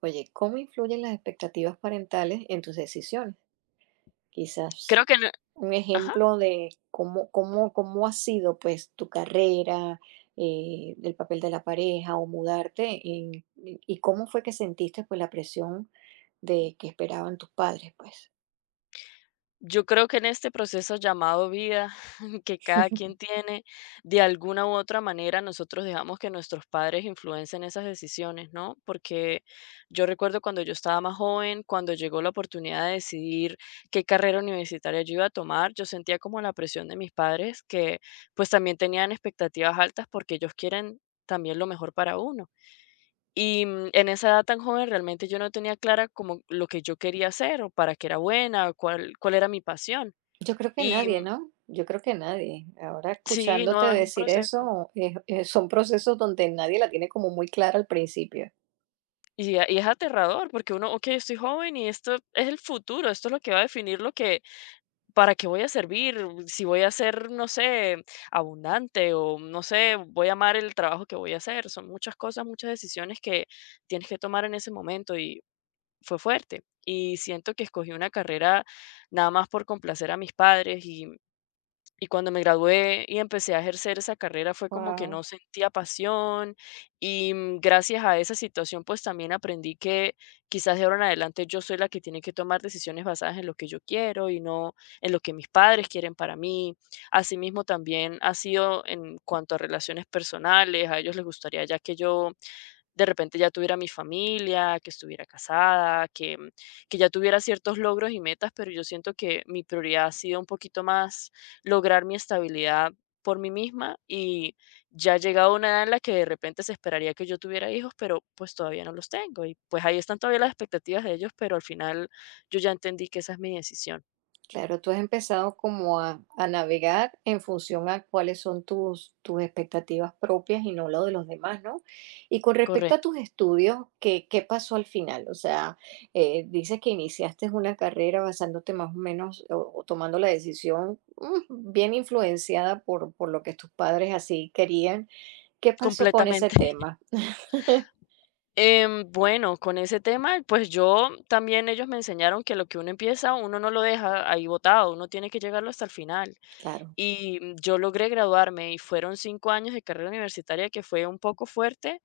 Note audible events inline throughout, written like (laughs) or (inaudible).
Oye, ¿cómo influyen las expectativas parentales en tus decisiones? Quizás Creo que en e, un Ajá, ejemplo de cómo ha sido pues tu carrera, el papel de la pareja o mudarte y cómo fue que sentiste pues la presión de que esperaban tus padres, pues. yo creo que en este proceso llamado vida (laughs) que cada (laughs) quien tiene, de alguna u otra manera nosotros dejamos que nuestros padres influencien esas decisiones, ¿no? Porque yo recuerdo cuando yo estaba más joven, cuando llegó la oportunidad de decidir qué carrera universitaria yo iba a tomar, yo sentía como la presión de mis padres que, pues, también tenían expectativas altas porque ellos quieren también lo mejor para uno. Y en esa edad tan joven, realmente yo no tenía clara como lo que yo quería hacer, o para qué era buena, o cuál era mi pasión. Yo creo que Y nadie, ¿no? Yo creo que nadie. Ahora sí, escuchándote no, es un decir proceso. eso, son procesos donde nadie la tiene como muy clara al principio. Y es aterrador, porque uno: ok, estoy joven y esto es el futuro, esto es lo que va a definir lo que para qué voy a servir, si voy a ser, no sé, abundante o no sé, voy a amar el trabajo que voy a hacer". Son muchas cosas, muchas decisiones que tienes que tomar en ese momento y fue fuerte. Y siento que escogí una carrera nada más por complacer a mis padres, y cuando me gradué y empecé a ejercer esa carrera fue como que Wow. no sentía pasión y gracias a esa situación pues también aprendí que quizás de ahora en adelante yo soy la que tiene que tomar decisiones basadas en lo que yo quiero y no en lo que mis padres quieren para mí. Asimismo también ha sido en cuanto a relaciones personales: a ellos les gustaría ya que yo de repente ya tuviera mi familia, que estuviera casada, que ya tuviera ciertos logros y metas, pero yo siento que mi prioridad ha sido un poquito más lograr mi estabilidad por mí misma, y ya ha llegado una edad en la que de repente se esperaría que yo tuviera hijos, pero pues todavía no los tengo y pues ahí están todavía las expectativas de ellos, pero al final yo ya entendí que esa es mi decisión. Claro, tú has empezado como a navegar en función a cuáles son tus expectativas propias y no lo de los demás, ¿no? Y con respecto a Correcto, tus estudios, ¿ qué pasó al final? O sea, dices que iniciaste una carrera basándote más o menos o tomando la decisión bien influenciada por lo que tus padres así querían. ¿Qué pasó con ese completamente. tema? (laughs) Bueno, con ese tema, pues yo también, ellos me enseñaron que lo que uno empieza, uno no lo deja ahí botado, uno tiene que llegarlo hasta el final. Claro, Y yo logré graduarme y fueron 5 años de carrera universitaria que fue un poco fuerte.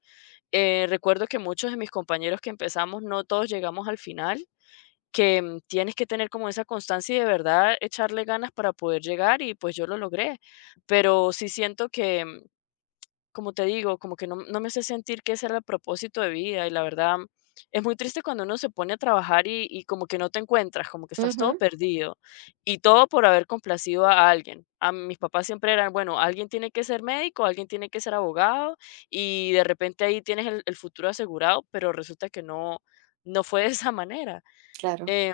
Recuerdo que muchos de mis compañeros que empezamos, no todos llegamos al final, que tienes que tener como esa constancia y de verdad echarle ganas para poder llegar, y pues yo lo logré. Pero sí siento que, como te digo, como que no me hace sentir que ese era el propósito de vida, y la verdad, es muy triste cuando uno se pone a trabajar y como que no te encuentras, como que estás todo ujú, perdido, y todo por haber complacido a alguien. A mis papás siempre eran: bueno, alguien tiene que ser médico, alguien tiene que ser abogado, y de repente ahí tienes el futuro asegurado, pero resulta que no, no fue de esa manera. claro. Em,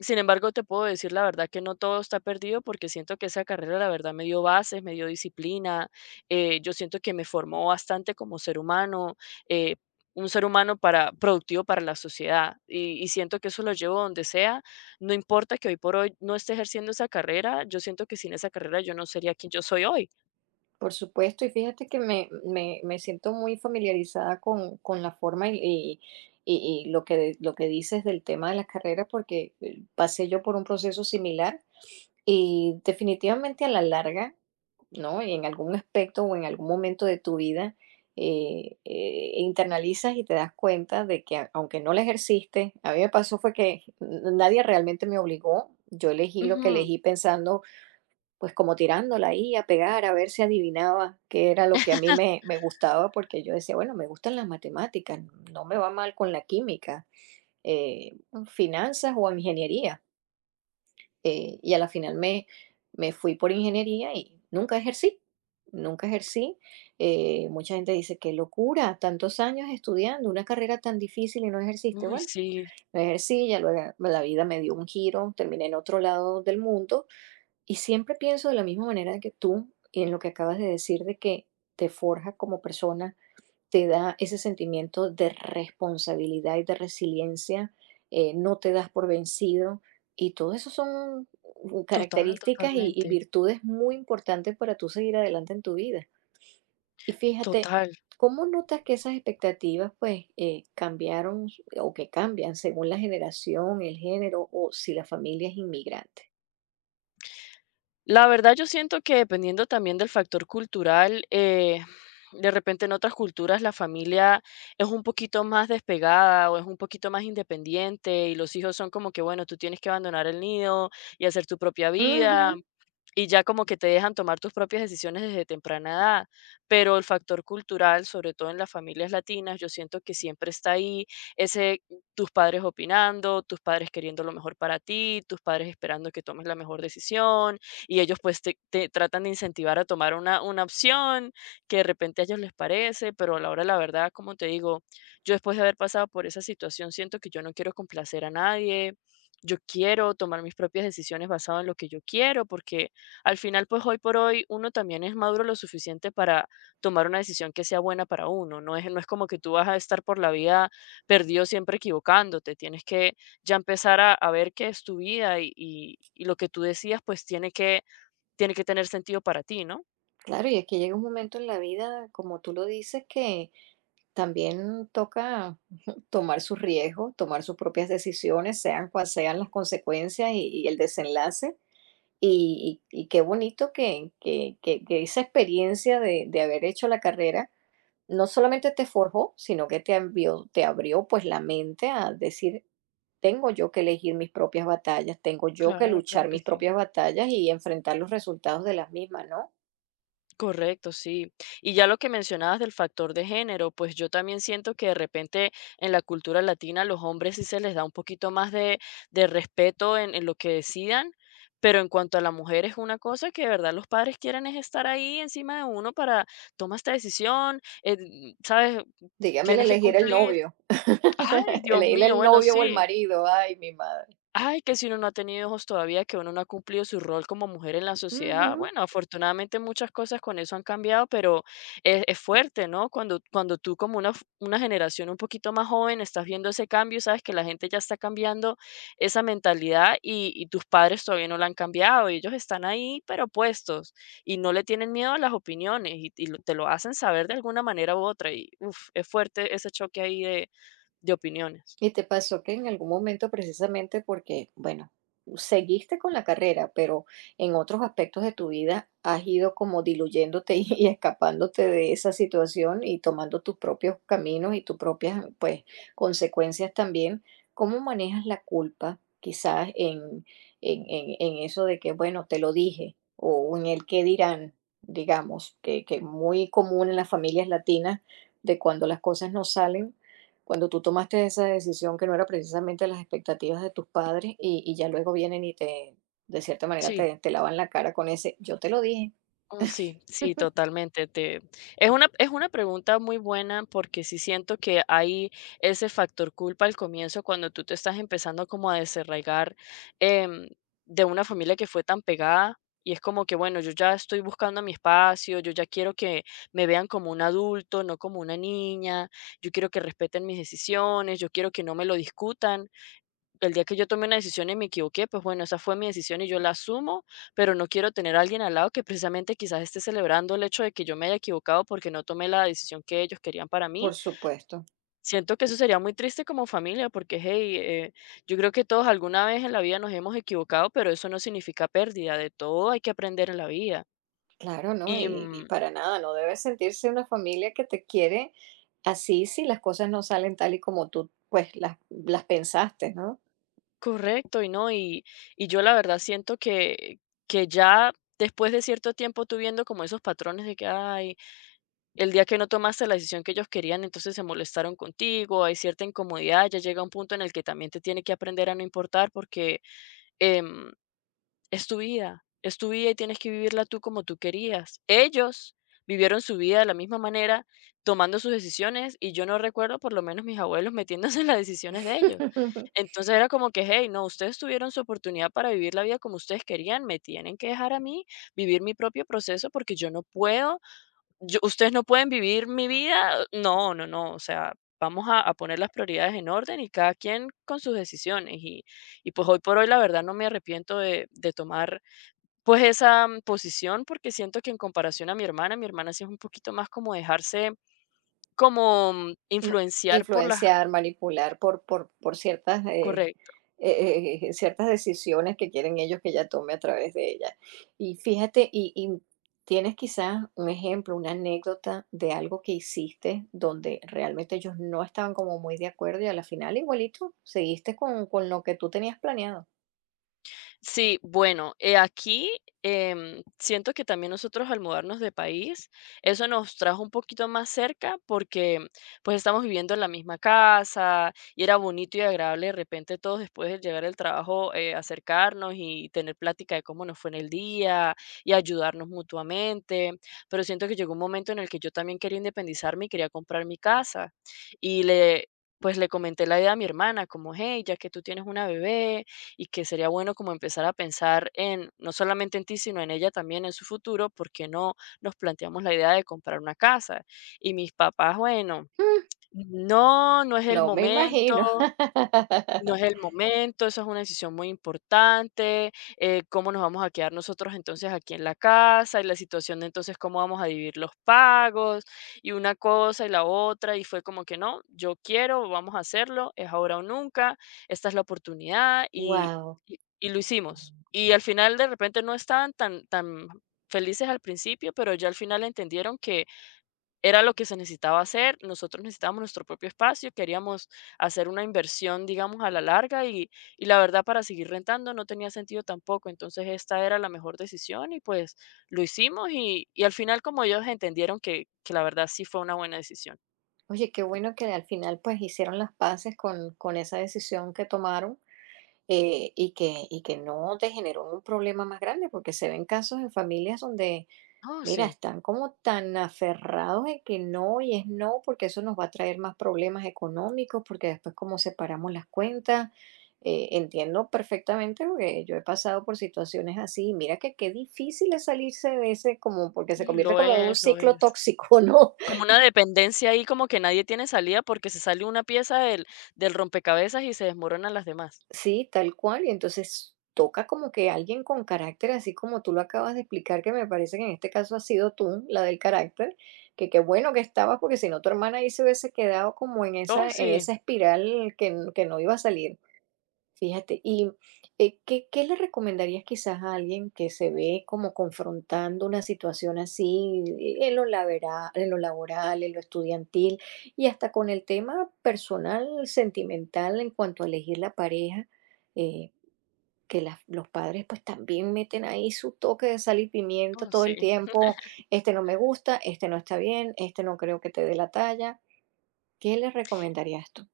Sin embargo, te puedo decir la verdad que no todo está perdido, porque siento que esa carrera, la verdad, me dio bases, me dio disciplina, yo siento que me formó bastante como ser humano, eh, un ser humano productivo para la sociedad, y siento que eso lo llevo donde sea, no importa que hoy por hoy no esté ejerciendo esa carrera, yo siento que sin esa carrera yo no sería quien yo soy hoy. Por supuesto, y fíjate que me siento muy familiarizada con la forma y y lo que, lo que dices del tema de las carreras, porque pasé yo por un proceso similar y definitivamente a la larga, ¿no? En algún aspecto o en algún momento de tu vida, internalizas y te das cuenta de que aunque no la ejerciste, a mí me pasó fue que nadie realmente me obligó, yo elegí lo que Ujú. elegí pensando pues como tirándola ahí a pegar, a ver si adivinaba qué era lo que a mí me gustaba, porque yo decía, bueno, me gustan las matemáticas, no me va mal con la química, eh, finanzas o ingeniería. Y a la final me, Me fui por ingeniería y nunca ejercí, nunca ejercí. Mucha gente dice, qué locura, tantos años estudiando, una carrera tan difícil y no ejerciste. Uy, Bueno, sí, no ejercí, ya luego la vida me dio un giro, terminé en otro lado del mundo y siempre pienso de la misma manera que tú en lo que acabas de decir de que te forja como persona, te da ese sentimiento de responsabilidad y de resiliencia, no te das por vencido y todo eso son total, características y totalmente, virtudes muy importantes para tú seguir adelante en tu vida. Y fíjate, total. ¿cómo notas que esas expectativas pues cambiaron o que cambian según la generación, el género o si la familia es inmigrante? La verdad, yo siento que dependiendo también del factor cultural, de repente en otras culturas la familia es un poquito más despegada o es un poquito más independiente y los hijos son como que, bueno, tú tienes que abandonar el nido y hacer tu propia vida Ujú. y ya como que te dejan tomar tus propias decisiones desde temprana edad, pero el factor cultural, sobre todo en las familias latinas, yo siento que siempre está ahí ese tus padres opinando, tus padres queriendo lo mejor para ti, tus padres esperando que tomes la mejor decisión, y ellos pues te tratan de incentivar a tomar una opción que de repente a ellos les parece, pero a la hora de la verdad, como te digo, yo después de haber pasado por esa situación siento que yo no quiero complacer a nadie. Yo quiero tomar mis propias decisiones basado en lo que yo quiero, porque al final, pues hoy por hoy, uno también es maduro lo suficiente para tomar una decisión que sea buena para uno. No es como que tú vas a estar por la vida perdido siempre equivocándote. Tienes que ya empezar a ver qué es tu vida, y lo que tú decías, pues tiene que tener sentido para ti, ¿no? Claro, y es que llega un momento en la vida, como tú lo dices, que también toca (laughs) tomar sus riesgos, tomar sus propias decisiones, sean cuales sean las consecuencias y el desenlace. Y qué bonito que, que esa experiencia de haber hecho la carrera no solamente te forjó, sino que te abrió pues la mente a decir, tengo yo que elegir mis propias batallas, tengo yo que Claro, claro luchar que mis sí. propias batallas y enfrentar los resultados de las mismas, ¿no? Correcto, sí. Y ya lo que mencionabas del factor de género, pues yo también siento que de repente en la cultura latina los hombres sí se les da un poquito más de respeto en lo que decidan, pero en cuanto a la mujer es una cosa que de verdad los padres quieren es estar ahí encima de uno para "toma esta decisión, sabes, Dígame tienes que elegir el cumplir". novio. Ay, (laughs) Dios Elegir mío, el bueno, novio o el sí. marido. Ay, mi madre. Ay, que si uno no ha tenido hijos todavía, que uno no ha cumplido su rol como mujer en la sociedad. Ujú. Bueno, afortunadamente muchas cosas con eso han cambiado, pero es fuerte, ¿no? Cuando tú como una generación un poquito más joven estás viendo ese cambio, sabes que la gente ya está cambiando esa mentalidad y tus padres todavía no la han cambiado y ellos están ahí, pero puestos, y no le tienen miedo a las opiniones y te lo hacen saber de alguna manera u otra, y uf, es fuerte ese choque ahí de opiniones. ¿Y te pasó que en algún momento precisamente porque, bueno, seguiste con la carrera, pero en otros aspectos de tu vida has ido como diluyéndote (laughs) y, escapándote de esa situación y tomando tus propios caminos y tus propias, pues, consecuencias también? ¿Cómo manejas la culpa quizás en eso de que, bueno, te lo dije o en el qué dirán, digamos, que muy común en las familias latinas de cuando las cosas no salen? Cuando tú tomaste esa decisión que no era precisamente las expectativas de tus padres y ya luego vienen y te, de cierta manera, Sí. Te lavan la cara con ese, yo te lo dije, Oh, sí, sí, totalmente. Te es una pregunta muy buena porque sí siento que hay ese factor culpa al comienzo cuando tú te estás empezando como a desarraigar em, de una familia que fue tan pegada, y es como que, bueno, yo ya estoy buscando mi espacio, yo ya quiero que me vean como un adulto, no como una niña, yo quiero que respeten mis decisiones, yo quiero que no me lo discutan. El día que yo tomé una decisión y me equivoqué, pues bueno, esa fue mi decisión y yo la asumo, pero no quiero tener a alguien al lado que precisamente quizás esté celebrando el hecho de que yo me haya equivocado porque no tomé la decisión que ellos querían para por mí. supuesto. Siento que eso sería muy triste como familia, porque, hey, yo creo que todos alguna vez en la vida nos hemos equivocado, pero eso no significa pérdida, de todo hay que aprender en la vida. Claro, ¿no? Y Y mm, para nada, no debe sentirse una familia que te quiere así si las cosas no salen tal y como tú pues las pensaste, ¿no? correcto, y no, y yo la verdad siento que, ya después de cierto tiempo tú viendo como esos patrones de que, ay, el día que no tomaste la decisión que ellos querían, entonces se molestaron contigo, hay cierta incomodidad, ya llega un punto en el que también te tiene que aprender a no importar, porque em, es tu vida y tienes que vivirla tú como tú querías. Ellos vivieron su vida de la misma manera, tomando sus decisiones, y yo no recuerdo por lo menos mis abuelos metiéndose en las decisiones de ellos. (laughs) Entonces era como que, hey, no, ustedes tuvieron su oportunidad para vivir la vida como ustedes querían, me tienen que dejar a mí vivir mi propio proceso porque yo no puedo yo ustedes no pueden vivir mi vida, no, no, no, o sea, vamos a poner las prioridades en orden y cada quien con sus decisiones. Y pues hoy por hoy la verdad no me arrepiento de tomar pues esa, posición, porque siento que en comparación a mi hermana sí es un poquito más como dejarse como Mm, influenciar por influenciar, manipular por ciertas, las, ciertas decisiones que quieren ellos que ella tome a través de ella. Y fíjate, y ¿tienes quizás un ejemplo, una anécdota de algo que hiciste donde realmente ellos no estaban como muy de acuerdo y a la final igualito seguiste con lo que tú tenías planeado? sí, bueno, aquí, siento que también nosotros al mudarnos de país, eso nos trajo un poquito más cerca porque, pues, estamos viviendo en la misma casa y era bonito y agradable de repente todos después de llegar del trabajo, acercarnos y tener plática de cómo nos fue en el día y ayudarnos mutuamente, pero siento que llegó un momento en el que yo también quería independizarme y quería comprar mi casa, y le pues le comenté la idea a mi hermana como: "Hey, ya que tú tienes una bebé, y que sería bueno como empezar a pensar en, no solamente en ti, sino en ella también, en su futuro, porque no nos planteamos la idea de comprar una casa". Y mis papás, bueno, Mm, no, no es el no me momento. imagino. (laughs) No es el momento, eso es una decisión muy importante, cómo nos vamos a quedar nosotros entonces aquí en la casa, y la situación de entonces cómo vamos a dividir los pagos, y una cosa y la otra, y fue como que no, yo quiero, vamos a hacerlo, es ahora o nunca, esta es la oportunidad, y, Wow. y, y lo hicimos. Y al final de repente no estaban tan, tan felices al principio, pero ya al final entendieron que era lo que se necesitaba hacer, nosotros necesitábamos nuestro propio espacio, queríamos hacer una inversión, digamos, a la larga, y la verdad para seguir rentando no tenía sentido tampoco, entonces esta era la mejor decisión y pues lo hicimos, y al final como ellos entendieron que la verdad sí fue una buena decisión. Oye, qué bueno que al final, pues, hicieron las paces con esa decisión que tomaron. Y que y que no te generó un problema más grande, porque se ven casos en familias donde, Oh, mira, sí, están como tan aferrados en que no y es no, porque eso nos va a traer más problemas económicos, porque después cómo separamos las cuentas. Entiendo perfectamente porque yo he pasado por situaciones así. Y mira que qué difícil es salirse de ese, como porque se y convierte lo como en un es, lo ciclo es. tóxico, (laughs) ¿no? Como una dependencia ahí, como que nadie tiene salida porque se sale una pieza del rompecabezas y se desmoronan las demás. Sí, tal cual. Y entonces toca como que alguien con carácter, así como tú lo acabas de explicar, que me parece que en este caso ha sido tú, la del carácter, que qué bueno que estabas, porque si no tu hermana ahí se hubiese quedado como Oh, en sí, esa espiral que, que no iba a salir. Fíjate, ¿qué qué le recomendarías quizás a alguien que se ve como confrontando una situación así en lo laboral, en lo laboral, en lo estudiantil y hasta con el tema personal, sentimental en cuanto a elegir la pareja? Eh, que las los padres, pues, también meten ahí su toque de sal y pimienta oh, todo el sí. tiempo, este no me gusta, este no está bien, este no creo que te dé la talla. ¿Qué le recomendarías tú?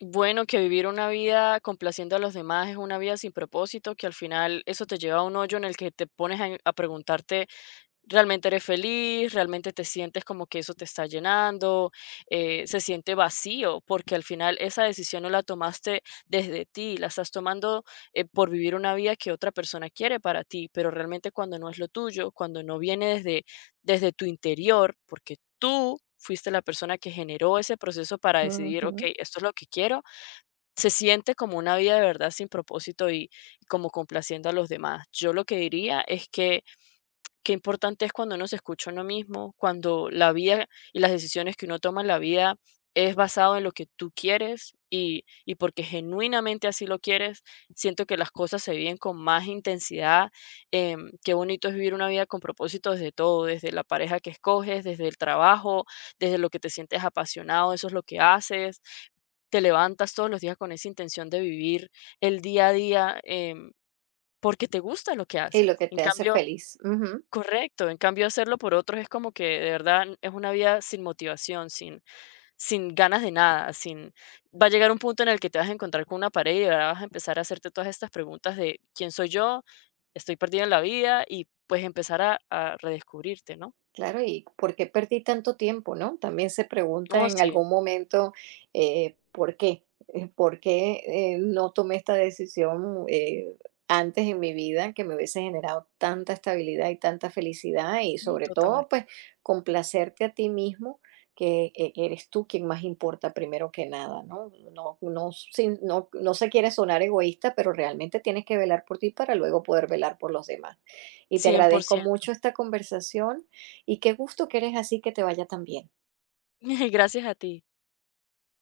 Bueno, que vivir una vida complaciendo a los demás es una vida sin propósito, que al final eso te lleva a un hoyo en el que te pones a preguntarte, ¿realmente eres feliz? ¿Realmente te sientes como que eso te está llenando? Se siente vacío, porque al final esa decisión no la tomaste desde ti, la estás tomando por vivir una vida que otra persona quiere para ti, pero realmente cuando no es lo tuyo, cuando no viene desde tu interior, porque tú... Fuiste la persona que generó ese proceso para decidir, ok, Ujú. esto es lo que quiero, se siente como una vida de verdad sin propósito y como complaciendo a los demás. Yo lo que diría es que qué importante es cuando uno se escucha uno mismo, cuando la vida y las decisiones que uno toma en la vida es basado en lo que tú quieres, y porque genuinamente así lo quieres, siento que las cosas se viven con más intensidad. Qué bonito es vivir una vida con propósito desde todo: desde la pareja que escoges, desde el trabajo, desde lo que te sientes apasionado, eso es lo que haces. Te levantas todos los días con esa intención de vivir el día a día, porque te gusta lo que Y haces. lo que te hace feliz. Ujú. Correcto, en cambio hacerlo por otros es como que de verdad es una vida sin motivación, sin ganas de nada, sin... Va a llegar un punto en el que te vas a encontrar con una pared y de verdad vas a empezar a hacerte todas estas preguntas de quién soy yo, estoy perdido en la vida, y pues empezar a redescubrirte, ¿no? Claro, ¿y por qué perdí tanto tiempo, no? También se pregunta Oh, en sí, algún momento, ¿por qué? ¿Por qué no tomé esta decisión antes en mi vida que me hubiese generado tanta estabilidad y tanta felicidad? Y mm, sobre total, todo, pues, complacerte a ti mismo, que eres tú quien más importa primero que nada, ¿no? No, no, no, no se quiere sonar egoísta, pero realmente tienes que velar por ti para luego poder velar por los demás. Y te cien por agradezco ciento. mucho esta conversación y qué gusto que eres así, que te vaya tan bien. (laughs) Gracias a ti.